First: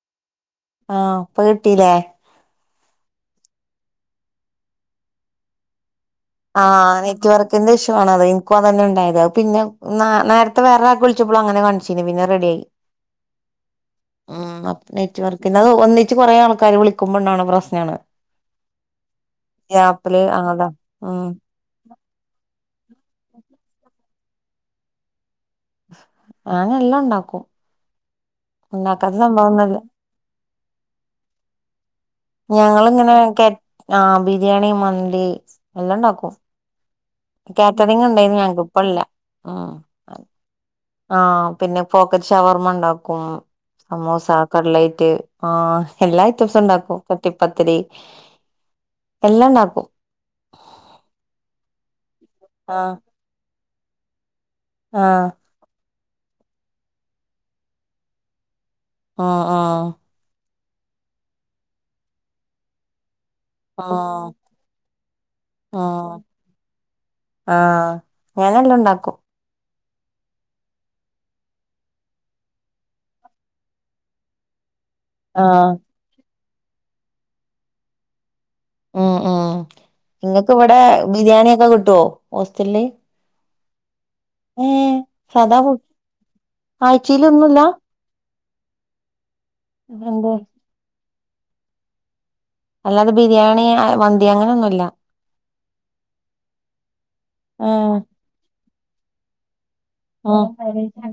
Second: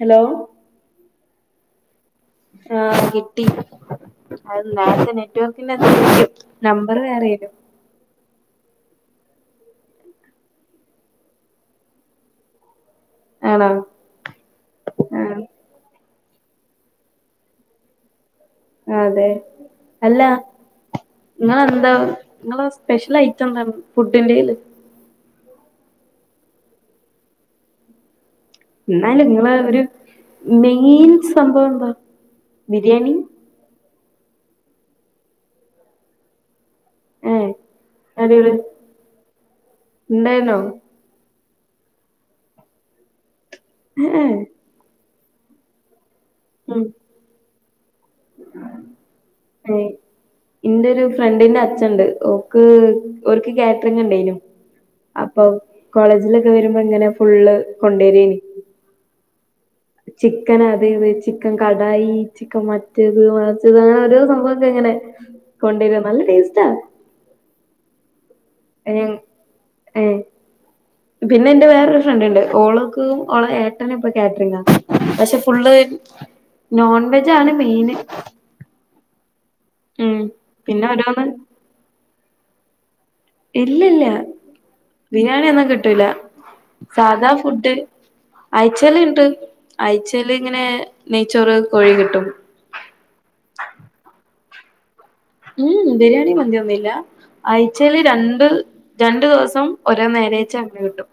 Hello ആ ഇപ്പൊ കിട്ടീല്ലേ ആ കിട്ടി അത് നേരത്തെ നെറ്റുവർക്കിന്റെ ആഹ് നെറ്റുർക്കിന്റെ ഇഷ്യു ആണ് അത് ഇൻക്കും അത് തന്നെണ്ടായി പിന്നെ നേരത്തെ വേറൊരാൾക്ക് വിളിച്ചപ്പോളും അങ്ങനെ കാണിചീഞ്യെ പിന്നെ റെഡി ആയി ആണോ ഉം ആഹ് നെറ്റ്‌വർക്ക്ന ഒന്നി ച്ച് കുറേ ആൾക്കാര് വിളിക്കുമ്പോണ്ടവണ പ്രശ്നാണ് അതെ ഈ അല്ല ആപ്പില് അതാ ഉം നിങ്ങളെന്താണ് നിങ്ങള സ്പെഷ്യൽ ഐറ്റംന്താണ് ഫുഡിന്റെല് ഞാൻ എല്ലാംണ്ടാക്കും എന്നാലുങ്ങളെ ഒരു മേയിൻ സംഭവംന്താ ഞങ്ങളിങ്ങനെ ആഹ് ബിരിയാണി മന്തി എല്ലാം ഉണ്ടാക്കും ഏഹ് കേറ്ററിങ് ഉണ്ടായിന്ന് അടിപൊളി ഞങ്ങക്ക് ഇപ്പില്ല ഉണ്ടായിരുന്നോ ആഹ് പിന്നെ പോക്കറ്റ് ഷവർമ്മണ്ടാക്കും സമൂസ, ഏഹ് കള്ലൈറ്റ്, ആ എല്ലാ ഐറ്റമ്സും ഉം ഇണ്ടാക്കും കട്ടിപ്പത്തിരി എല്ലാം ഉണ്ടാക്കും ഇന്റെ ഒരു ഫ്രണ്ടിന്റെ അച്ഛൻണ്ട് ഓക്ക് ആഹ് ഓൽക്ക് കാറ്റ ണ്ടേനു ആഹ് അപ്പൊ കോളേജിലൊക്കെ വരുമ്പോ ഇങ്ങനെ ഫുള്ള് കൊണ്ടേരേനി ആ ആ ചിക്കൻ അതെ ചിക്കൻ കടായി ചിക്കൻ മറ്റ മറച്ചത് അങ്ങനെ ഓരോ ഉം സംഭവംക്കെങ്ങനെ കൊണ്ടുവരു നല്ല ടേസ്റ്റാ ആ ഞാനെല്ലാം ഉണ്ടാക്കും ഏ പിന്നെ എന്റെ വേറൊരു ഫ്രണ്ട്ണ്ട് ഓള്ക്ക് ഓള ഏട്ടന്പ്പൊ കാറ്ററിങ്ങാ പക്ഷെ ആഹ് ഫുള്ള് നോൺവെജാണ് മെയിന് ഉം ഉം ഉം ഇങ്ങക്ക് ഇവിടെ പിന്നെ ഓരോന്ന് ബിരിയാണി ഒക്കെ കിട്ടുവോ ഹോസ്റ്റലില് ഇല്ല ഇല്ല ഏഹ് ബിരിയാണി സാദാ ഒന്നും ഫു കിട്ടൂല്ല സാദാ ആഴ്ചയിലൊന്നുല്ല ഫുഡ് അയച്ചല്ണ്ട് എന്തേ അയ്ച്ചല്ങ്ങനെ നെയ്ച്ചോറ് കോഴി കിട്ടും അല്ലാതെ ബിരിയാണി മന്തി അങ്ങനൊന്നുല്ല ഉം ബിരിയാണി മന്തിയൊന്നില്ല ഏഹ് അയ്ച്ചേല് രണ്ട് രണ്ടു ദെവസം ഓരോ നേരെച്ചാങ്ങെ കിട്ടും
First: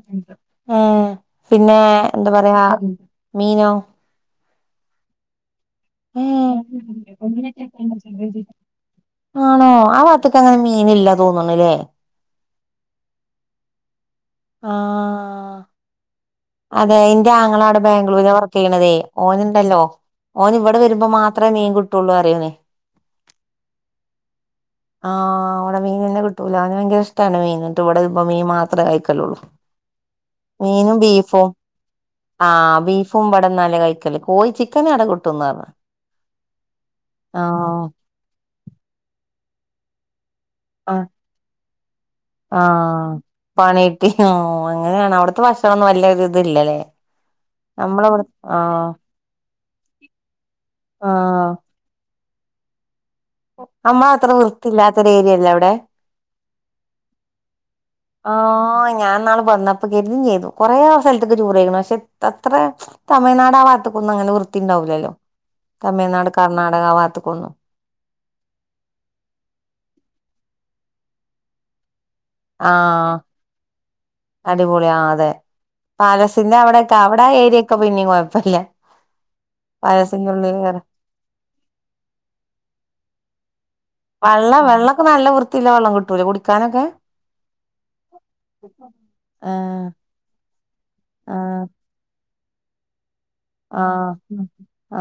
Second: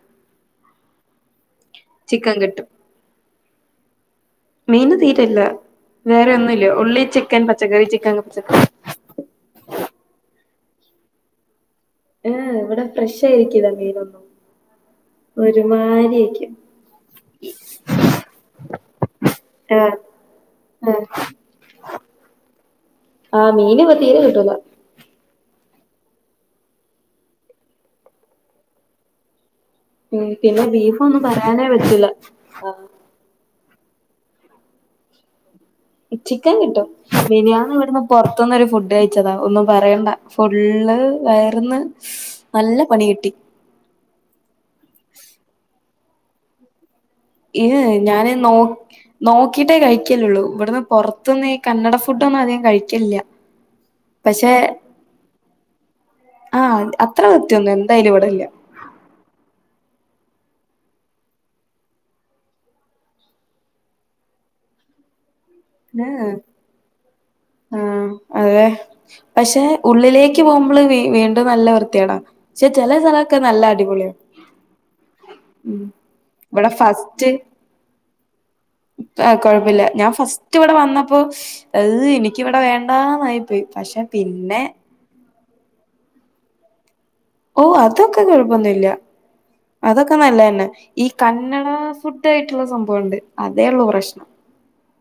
ഉം പിന്നെ എന്താ ചിക്കൻ പറയാ കിട്ടും മീനോ മീന് തീരല്ല ഏ ചിക്കൻ പച്ചക്കറി ആണോ ആ പാ ക്കങ്ങനെ മീനില്ല തോന്നണില്ലേ ഏ ഇവിടെ ഫ്രഷായിരിക്കില്ല മീനൊന്നും ആഹ് ഒരുമാരിയിരിക്കും അതെ ന്റെ ആങ്ങളാട് ബാംഗ്ലൂരില വർക്ക് ചെയ്യ്ണതേ ആ ഓനുണ്ടല്ലോ ഓനിവിടെ വരുമ്പോ മാത്രെ മീൻ കിട്ടുള്ളൂ അറിയനേ ആ മീന് പ തീരെ കിട്ടൂല ആ അവിടെ മീനന്നെ കിട്ടൂല അന് ഭയങ്കര ഇഷ്ടാണ് മീൻ ട്ട്ഈട്ന്നിപ്പ മീൻ മാത്രേ കയ്ക്കലുള്ളൂ ഉം പിന്നെ ബീഫൊന്നും പറയാ ആ ബീഫും ബ്ടന്നാല്ലെ കയ്ക്കല് കോയി ചിക്കനാടെ കിട്ടുംന്ന് പറഞ്ഞ ചിക്കൻ കിട്ടും മിനിയാന്നിവ്ടുന്ന് പൊറത്ത്ന്നൊരു ഫുഡ് കയ്ച്ചതാ ഒന്നും പറയണ്ട ഫുള്ള് ആഹ് വയർന്ന് നല്ല പണി ആഹ് കിട്ടി പണിട്ടി ഓ അങ്ങനാണ് അവിടത്തെ ഭക്ഷണൊന്നും വല്ല്യൊര്തില്ലല്ലേ ഏ ഞാന് നോ നോക്കിട്ടേ കഴിക്കലള്ളു ഇവിടുന്ന് ആഹ് പുറത്തുന്നീ കന്നട ഫുഡൊന്നും അധികം കഴിക്കില്ല്യ അമ്മ അത്ര വൃത്തില്ലാത്തരേരിയല്ലേ അവിടെ ആ അത്ര കൃത്യൊന്ന ആ ഞാൻ നാള് വന്നപ്പോ [unintelligible] ചെയ്തു കൊറേ സ്ഥലത്തക്ക് ചോറ് [unintelligible] പക്ഷെ അത്ര തമിഴ്നാടാഭാത്തക്കൊന്നും അങ്ങനെ വൃത്തിണ്ടാവില്ലല്ലോ തമിഴ്നാട് കർണാടക ആ അതെ പക്ഷെ ഉള്ളിലേക്ക് പോകുമ്പള് വീണ്ട് നല്ല വൃത്തിയാണ് പക്ഷെ ചെലെ ആഹ് സ്ഥലക്കെ നല്ല അടിപൊളിയ അടിപൊളി ആ അതെ പാലസിന്റെ ഇവിടെ അവിടെക്കെ അവിടെ ആ ഏരിയൊക്കെ പിന്നെം കൊയപ്പില്ല ആ കൊഴപ്പില്ല ഞാൻ ഫസ്റ്റ് ഇവിടെ വന്നപ്പോ ഏ എനിക്ക് വിടെ വേണ്ടാന്നായിപ്പോയി വെള്ള വെള്ളക്കെ നല്ല വൃത്തിയില്ല വെള്ളം കിട്ടൂലേ കുടിക്കാനൊക്കെ ഓ അതൊക്കെ കൊഴപ്പൊന്നുല്ല ആഹ് അതൊക്കെ നല്ലന്നെ ഈ ആഹ് കന്നഡ ഫുഡ് തായിട്ടുള്ള സംഭവംണ്ട് അതേ ഉള്ളൂ ആഹ് പ്രശ്നം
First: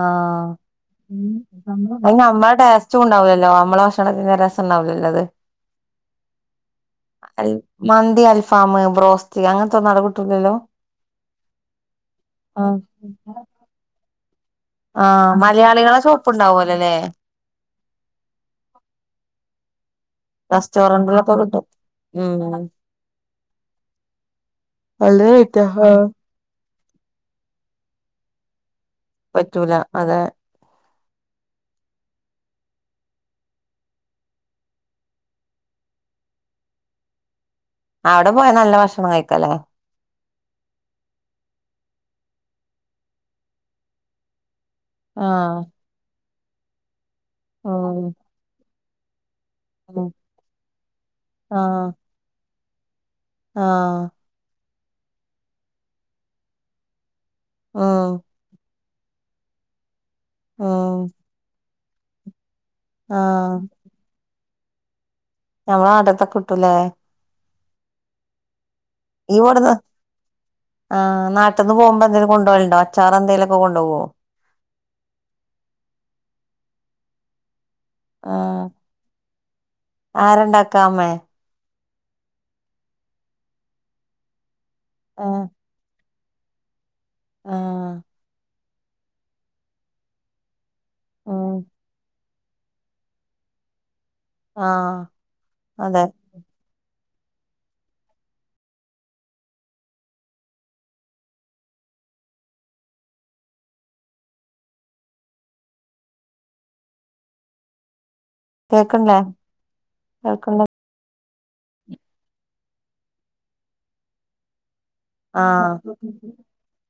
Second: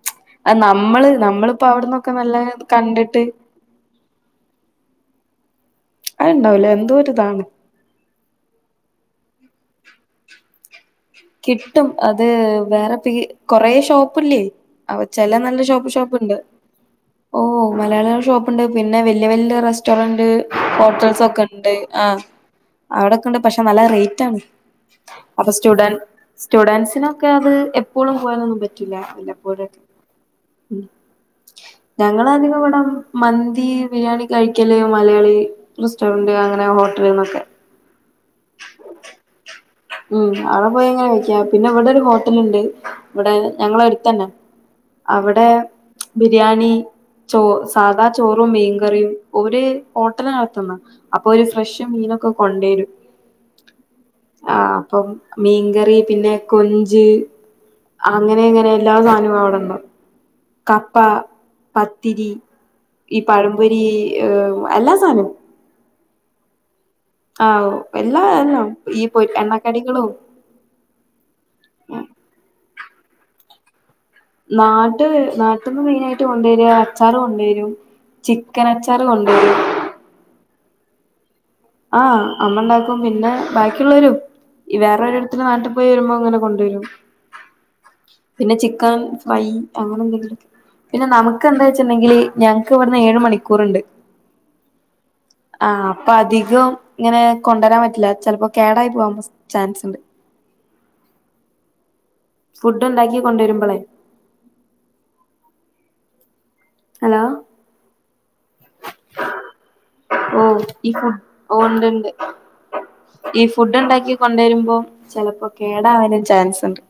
ആഹ് അ നമ്മള് നമ്മളിപ്പോ അവിടന്നൊക്കെ നല്ല കണ്ടിട്ട് ല്ലോ നമ്മള ഭക്ഷണത്തിന് രസംണ്ടാവ് ല്ലല്ലത് അത് ഇണ്ടാവൂല എന്തോര്താണ് അൽഫാം ബ്രോസ്റ്റ് അങ്ങനത്തൊന്നും ആടക്കിട്ടൂല്ലല്ലോ കിട്ടും അത് വേറെ പീ കൊറേ ഷോപ്പില്ലേ അവ ആഹ് ചെല നല്ല ഷോപ്പ് മലയാളികളെ ഷോപ്പുണ്ട് ഉണ്ടാവല്ലോല്ലേ ഓ മലയാളിക ഷോപ്പ്ണ്ട് പിന്നെ വല്യ വല്യ റെസ്റ്റോറന്റ് റെസ്റ്റോറന്റിലൊക്കെ കിട്ടും ഹോട്ടൽസൊക്കെണ്ട് ആ ഉം അവടൊക്ക്ണ്ട് പഷേ ന്നല്ല റേയ്റ്റാണ് നല്ല റേറ്റാ അപ്പസ്റ്റുഡന്റ് ആഹ് സ്റ്റുഡന്റ്സിനൊക്കെ അത് എപ്പോളും പൂവാനൊന്നും പറ്റൂല്ല വല്ലപ്പോഴ പറ്റൂല അതെ ഞങ്ങളധികം ഇവടം മന്തി ബിരിയാണി കഴിക്കല് മലയാളിറെസ്റ്റോറന്റ് അങ്ങനെ ഹോട്ടലിന്നൊക്കെ അവടെ പോയാന്നല്ല ഭക്ഷണം കയ്ക്കാല്ലേ ഉം അവടെ പോയയ്ഞ്ഞാ കൈക്കാ പിന്നഇവടൊരു ഹോട്ടല്ണ്ട് ഇവടെ ഞങ്ങളെ എടുത്തന്നെ അവടെ ആഹ് ബിരിയാണി ചോറ് സാദാ ഉം ചോറും മീൻകറിയും ഓര് ഉം ഹോട്ടല് ന്നടത്ത്ന്ന് അപ്പൊര് ഫ്രഷ് ആഹ് മീനൊക്കെ കൊണ്ടേരും ആഹ് ആ അപ്പം മീൻകറി പിനെ കൊഞ്ച് ഉം അങ്ങനെങ്ങനെ എല്ലാ സാനോം അവട്ണ്ടാവും കപ്പ ഉം പത്തിരി ഈ ആഹ് പഴംപൊരി ഏർ എല്ലാ സാനോം ആ അതൊക്ക കിട്ടൂലേ ആ വു എല്ലാ എല്ലാം ഈ പൊ ഈവട്ത് എണ്ണക്കടികളും ആ ന്നാട്ട്ന്ന് ആ പോവുമ്പോ എന്തേലും കൊണ്ടോവലുണ്ടോ അച്ചാറെന്തെലൊക്കെ കൊണ്ടോവോ ന്നാട്ട് ന്നാട്ട്ന്ന് മെയ്നായ്ട്ട് കൊണ്ടേരാ അച്ചാറ് കൊണ്ടേരും ചിക്കനച്ചാറ് കൊണ്ടേരും ആരണ്ടാക്ക അമേ ആഹ അമ്മണ്ടാക്കും പിന്നെ ബാക്കിള്ളോരും ഇ വേറൊരോര്ത്തര് ആഹ് ന്നാട്ട് പ്പോയി വരുമ്പോ ഇങ്ങനെ കൊണ്ടേരും ആഹ് പിനെ ചിക്കൻ ഫ്രൈ അങ്ങനെ എന്തെങ്കിലൊക്കെ പിനെ ഉം ന്നമ്‌ക്കെന്താ വെച്ച്ണ്ടെങ്കില് ഞങ്ങ്ക്ക് ഇവ്ട്ന്ന് ഏഴ് മണിക്കൂറ്ണ്ട് ആഹ അതെ അധികം ഇങ്ങനെ കൊണ്ടരാൻ പറ്റ്ല ചെലപ്പോ കേടായി പോവാൻള്ള ചാൻസ്ണ്ട് ഫുഡ് ണ്ടാക്കി കൊണ്ടെരുമ്പളെ ഹലോ കേക്ക്ൺലേ ഓ കേൾക്ക്‌ണ്ട് ഈ ഫുഡ് ഓ ഇണ്ട്ണ്ട് ഈ ഫുഡ്ണ്ടാക്കി കൊണ്ടരുമ്പോ ചെലപ്പോ ആഹ് കേടാവാനും ചാൻസ്ണ്ട്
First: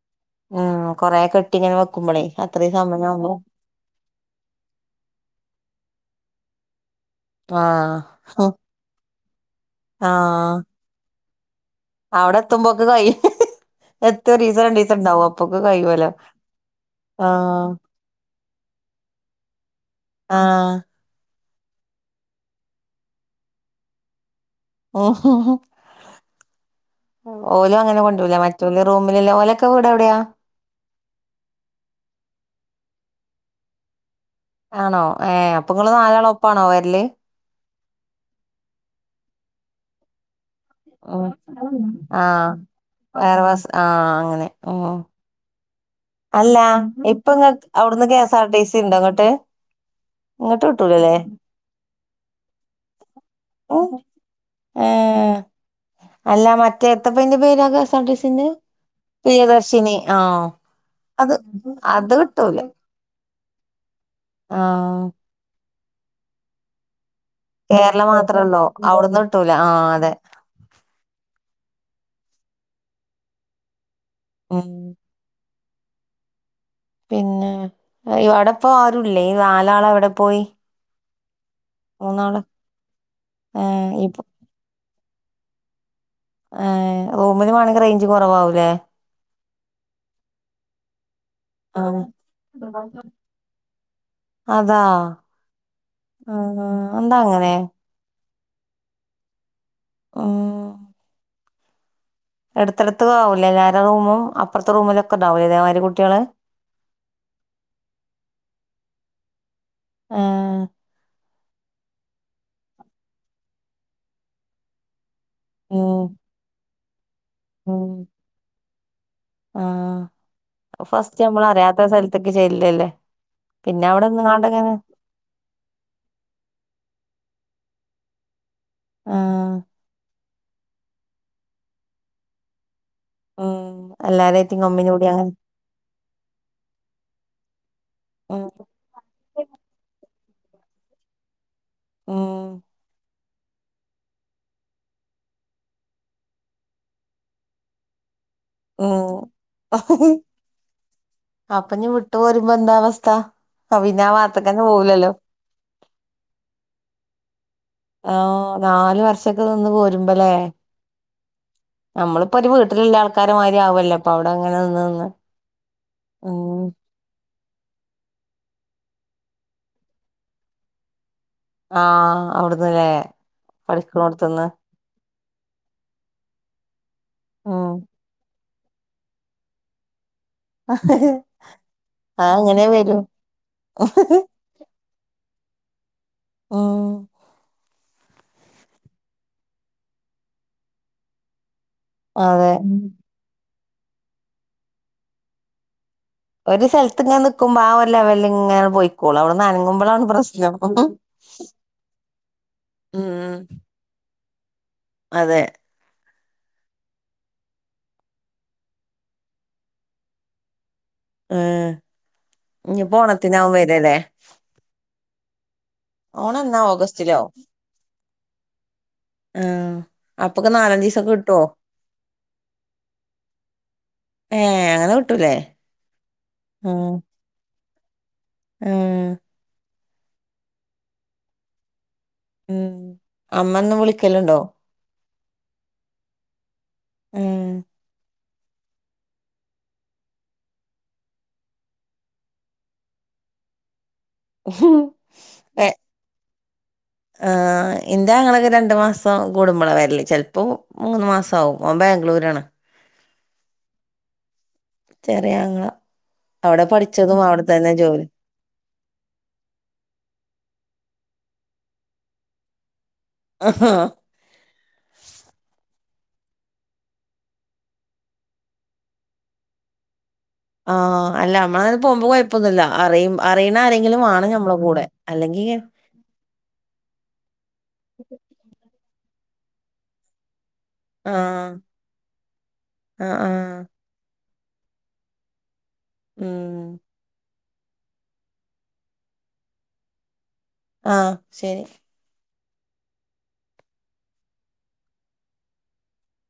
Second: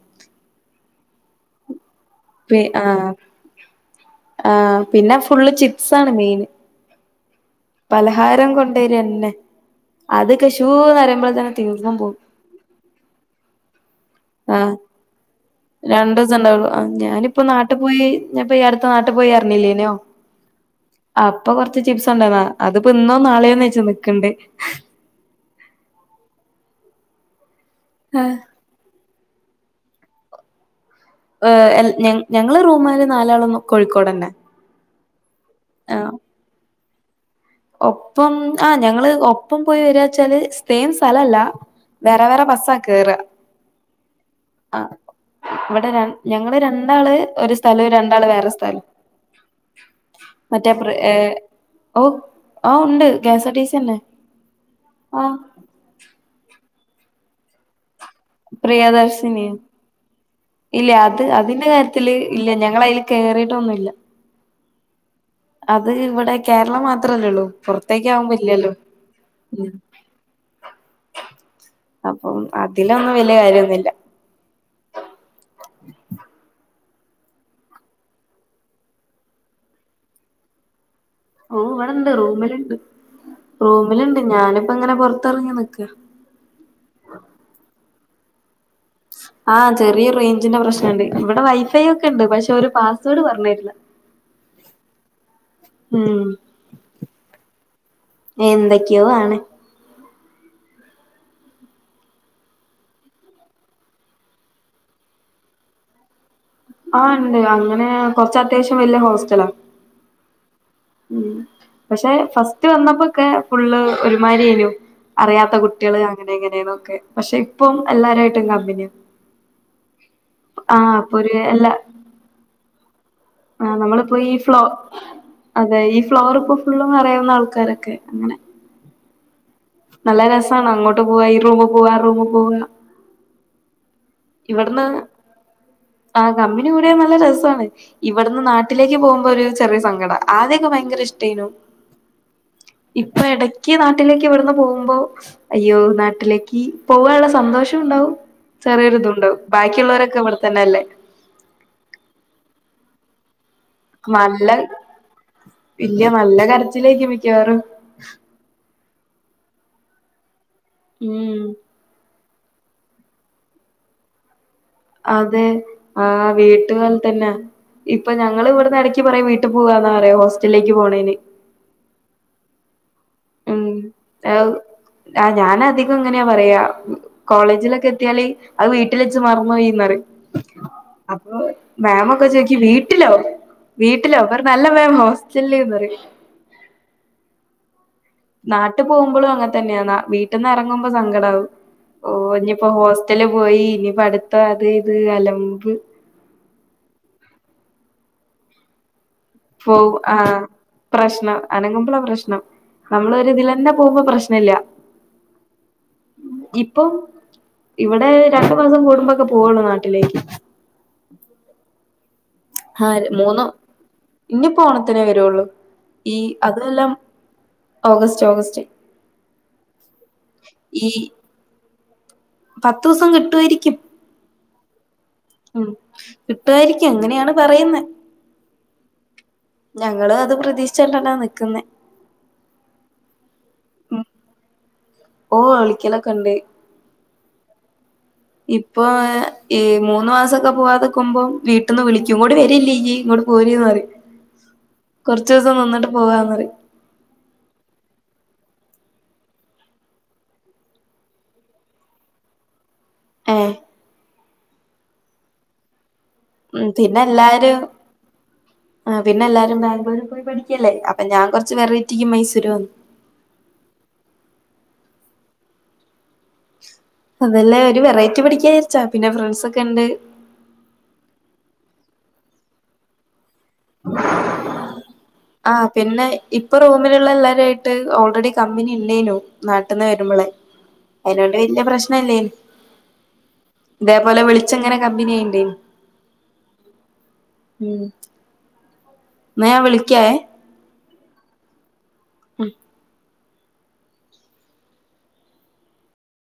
ഉം കൊറെ കെട്ടിങ്ങനെ വെക്കുമ്പോളേ പി അത്രയും ആ സമയമാവുമ്പോ ആ പിനെ ഫുള്ള് ചിപ്സാണ് മെയ്ന് ആഹ് പലഹാരം കൊണ്ടെരെന്നെ അത്ക്കെ ഷൂന്നറയുമ്പൾ തന്നെ തീർന്നും പോവും അവടെ എത്തുമ്പോക്ക്‌ കൈയും എത്തിഒരീസോ രണ്ടീസോ ഇണ്ടാവോ രണ്ടുസം ഇണ്ടാവുള്ളു ആ ഞാനിപ്പ ആഹ് ന്നാട്ട്പോയി ഞ്ഞാപ്പ ഈ അടുത്ത്ന്നാട്ട് പ്പോയി അർഞ്ഞില്ലേനോ ആഹ അപ്പൊ കൊറച്ച് ചിപ്സ് ഉണ്ടന്നാ അത്പ്പോ ഇന്നോ നാളെയോന്നെച്ച് ന്ന്ക്ക്‌ണ്ട് ഓ ഹോ ഹോ ഓലും അങ്ങനെ ആഹ് കൊണ്ട്രൂലേ മറ്റൊലെ റൂമ് ല്ല്ലാ ഓലൊക്കെ വീടെവ് ടെയാ ഏ എൽ ഞങ് ഞങ്ങ്ള് റൂമാര് ന്നാലാളൊന്നും കോഴിക്കോടെന്നെ ആണോ ഏ അപ്പ്ങ്ങള് ന്നാലാളൊപ്പാണോ വര്ല് ഒപ്പം ആ ഞങ്ങള് ഒപ്പം പോയി വെരാവെച്ചാല് സെയിം ഉം സ്ഥലല്ല വേറെ വേറെ ആഹ് ബസ്സാ കേറ ഓ ഇവിടെ രണ്ട് ഞങ്ങള് രണ്ടാള് ഒരു ഇങ്ങക്ക് സ്ഥലേം അവിടുന്ന് കെ രണ്ടാള് എസ് ആർ വേറെ ടി സി സ്ഥലോം ഉണ്ടോ ഇങ്ങട്ട് ഇങ്ങട്ട് മറ്റേ പ്ര് ഏ കിട്ടൂലല്ലേ ഓ ആ ഉണ്ട് കേസാർട്ടീസി എനെ ഏ അല്ല മറ്റേത്തെ പ്പ് ന്റെ പേരാ കാഷ സിന്റെ പ്രിയദർശിനി പ്രിയദർശിനി ആഹ് ഇല്ല അത് അത് കിട്ടൂല കയറിട്ടൊന്നുംല്ല ആ അത് ഇവിടെ കേരളം മാത്ര മാത്രല്ലേള്ളൂ കേരളം മാത്രള്ളൂ പുറത്തേക്കാവുമ്പോല്ലല്ലോ? അവിടുന്ന് കിട്ടൂല ആഹ് അതെ അപ്പോം അതിലൊന്നും വല്ല്യ കാര്യംയൊന്നുല്ല. ഉം [inaudible] പിന്നെ ഇവടെപ്പോ ആരുല്ലേ ഈ നാലാള് എവിടെ പോയി? ഓ ഇവടെണ്ട് മൂന്നാള് റൂമിലുണ്ട് ഏഹ് ഇ റൂമിലുണ്ട് ഞാനിപ്പോ ഇങ്ങനെ പൊറത്തറങ്ങി നിക്ക ഏ റൂമിന് വാണമെങ്കിൽ റേഞ്ച് കുറവാവുംലെ ആഹ് ചെറിയ റേഞ്ചിന്റെ പ്രശ്ണണ്ട്. ഇവിടെ വൈഫൈ ആഹ് ഒക്കെ ഉണ്ട് പക്ഷെ ഓര് പാസ് വേഡ് പറഞ്ഞെരില്ല. ആ ആ എന്താ അങ്ങനെ എന്തൊക്കെയോ ആണ്. ഉം എടുത്തെടുത്തും ആവും എല്ലാരെ റൂമും അപ്പുറത്തെ റൂമിലും ഒക്കെ ഉണ്ടാവില്ലേ ഇതേമാതിരി കുട്ടികള് ആ ഇണ്ട് അങ്ങനെ കൊറച്ച് അത്യാവശ്യം വല്യ ഹോസ്റ്റലാ ആഹ് ഉം പക്ഷെ ഫസ്റ്റ് വന്നപ്പോക്കെ ഫുള്ള് ഒരുമാരിഅയ്നു അറിയാത്ത കുട്ടികള് ഉം അങ്ങനെ എങ്ങനെയന്നൊക്കെ പക്ഷെ ഇപ്പം എല്ലാരായിട്ടും കമ്പിനി ആ അപ്പൊ ഫസ്റ്റ് ഒരു അമ്മള് എല്ലാ അറിയാത്ത സ്ഥലത്ക്ക് ചെല്ലല്ലേ? ആ പിന്നെ നമ്മളിപ്പോ ഈ ഫ്ലോ അവിടെന്ന്ങ്ങാണ്ടങ്ങനെ അതെ ഈ ഫ്ലോർ ഇപ്പൊ ഫുളള് അറിയാവുന്ന ആൾക്കാരൊക്കെ അങ്ങനെ ആഹ് നല്ല രസമാണ് അങ്ങോട്ട് പോവാ ഈ റൂമിൽ പോവ ആ റൂമിൽ പോവ ഉം എല്ലാരേറ്റും കമ്പിനി കൂടിയാൽ ആ കമ്പിനികൂടിയാൽ നല്ല രസമാണ് ഇവിടുന്ന് ഉം നാട്ടിലേക്ക് പോകുമ്പോ ഒരു ചെറിയ സങ്കട ആദ്യോക്കെ ഭയങ്കര ഇഷ്ട്ടയ്‌നു ഉം ഇപ്പൊ ഇടക്ക് നാട്ടിലേക്ക് ഇവിടുന്ന് പോകുമ്പോ അയ്യോ നാട്ടിലേക്ക് പോവാനുള്ള സന്തോഷം ഉണ്ടാവും ചെറിയൊരു ഉം ഇതുണ്ടാവും ബാക്കിയുള്ളവരൊക്കെ ഇവിടെ തന്നെല്ലേ? അപ്പൊ ഇഞ്ഞ് വിട്ടു പോരുമ്പോ എന്താ അവസ്ഥ ആ, പിന്നെ ആ നല്ല ഭാഗത്ത്ക്കന്നെ പോവൂലല്ലോ വെല്ല്യ നല്ല കരച്ചിലായിരിക്കും മിക്കവാററും. ആഹ് നാലു വർഷൊക്കെ നിന്ന് പോരുമ്പല്ലേ? ഉം മ്മളിപ്പോ ഒരു വീട്ടിലുള്ള ആൾക്കാര്മാരി ആവല്ലോ അപ്പവടെ അതെ ആ ഉം വീട്ടു പോലെ തന്നെ ഇപ്പൊ ഞങ്ങൾ ഇവിടന്ന് ഇടയ്ക്ക് പറയും വീട്ടിൽ പോവാന്നാ പറയാ ഹോസ്റ്റലിലേക്ക് പോവണേന് ആ അവുട്ന്ന്ലേ ഏവു ഞാൻ അധികം ഇങ്ങനെയാ പറയാ ഉം കോളേജിലൊക്കെ എത്തിയാല് അത് വീട്ടില് വെച്ച് മറന്ന് പോയീന്ന് പറിം. അപ്പൊ മേമൊക്കെ അത് ചോയ്ക്കും അങ്ങനെ വരും വീട്ടിലോ? വീട്ടിലോ അല്ല ർ അല്ല മേം ഹോസ്റ്റൽന്ന് പറയും ആ നാട്ട് പോകുമ്പോഴും അങ്ങനെ തന്നെയാ വീട്ടന്ന ഇറങ്ങുമ്പോ സങ്കടാവും. ഓ ഇഞ്ഞിപ്പോ അതെ ഹോസ്റ്റല് പോയി ഇനി പടുത്ത അത് ഇത് അലമ്പ്. ഒരു സ്ഥലത്ത് ഇങ്ങനെ നിക്കുമ്പോ ആ ഒരു ലെവല് ഇങ്ങനെ പോയി പോ ആഹ് പ്രശ്നം അനങ്ങുമ്പള പ്രശ്നം. ഉം നമ്മല്ലൊരുതില്ലെന്നേ പോകുമ്പോ പ്രശ്ന ഇല്ല അതെ ഇപ്പം ഇവിടെ രണ്ടു മാസം കൂടുമ്പോക്കെ പോവുള്ളൂ നാട്ടിലേക്ക് ഏ ആ ഞ്ഞിപ്പോ മൂന്നോ ഓണത്തിനാവെരാലേ? ഇനിയിപ്പോ ഓണത്തിനേ വരുള്ളൂ ഈ ഓണം എന്നാ അതുമെല്ലാം ഓഗസ്റ്റിലോ? ഓഗസ്റ്റ് ഓഗസ്റ്റ് ആഹ അപ്പക്കെ നാലഞ്ചു ഈ സം ദിവസം കിട്ടോ? പത്ത് ദിവസം കിട്ടു ആയിരിക്കും. ഏ ഹ് ഉ കിട്ടുവായിരിക്കും അങ്ങനെയാണ് പറയുന്നെ ആഹ ഞങ്ങളും അത് പ്രതീക്ഷിചിട്ടാ നിക്കുന്നേ... ഉം അമ്മ ഒന്നും വിളിക്കല് ണ്ടോ..? ഓ വിളിക്കല ക്കെണ്ട്. ആ ഹ് ഇപ്പൊ ഈ മൂന്ന് മാസൊക്കെ പോവാതെക്കുമ്പോം വീട്ടിന്ന് വിളിക്കും ഇങ്ങോട്ട് വരല്ലേ യ്യ് പോര് പറയും കൊറച്ച് ദിവസം നിന്നിട്ട് പോവാ പറയും ആ ഇന്റെ ആങ്ങളക്കെ രണ്ടു മാസം കൂടുമ്പോള വരല് ചിലപ്പോ മൂന്ന് മാസം ആകും. ബാംഗ്ലൂര് ആണ് ഏഹ് ചെറിയാങ്ങള ഉ പിന്നെ എല്ലാരും പിന്നെ എല്ലാരും ബാംഗ്ലൂര് പോയി പഠിക്കല്ലേ? അപ്പൊ ഞാൻ കുറച്ച് വെറൈറ്റിക്ക് മൈസൂര് വന്നു ആ ഹാ അതല്ല ഒരു വെറൈറ്റി പഠിക്കാ വിചാരിച്ച പിന്നെ ഫ്രണ്ട്സ് ഒക്കെ ഉണ്ട്. ആഹ അല്ല നമ്മള പോകുമ്പോ കുഴപ്പൊന്നുല്ല അറിയും. അറിയണ ആരെങ്കിലും വാണം നമ്മളെ കൂടെ അല്ലെങ്കിൽ ആഹ് പിന്നെ ഇപ്പൊ റൂമിലുള്ള എല്ലാരുും ആയിട്ട് ഓൾറെഡി കമ്പനി ഉണ്ടേനു നാട്ടിന്ന് വരുമ്പോളെക്കെ. അതിനോണ്ട് ആഹ്. വല്യ പ്രശ്നല്ലേനു ആഹ് ആഹ്. ഇതേപോലെ വിളി ങ്ങനെ കമ്പനിയായിണ്ട് ച്ച ഉം ഉം ന്ന ഞാൻ വിളിക്കാവെ ആഹ ശരി ഉം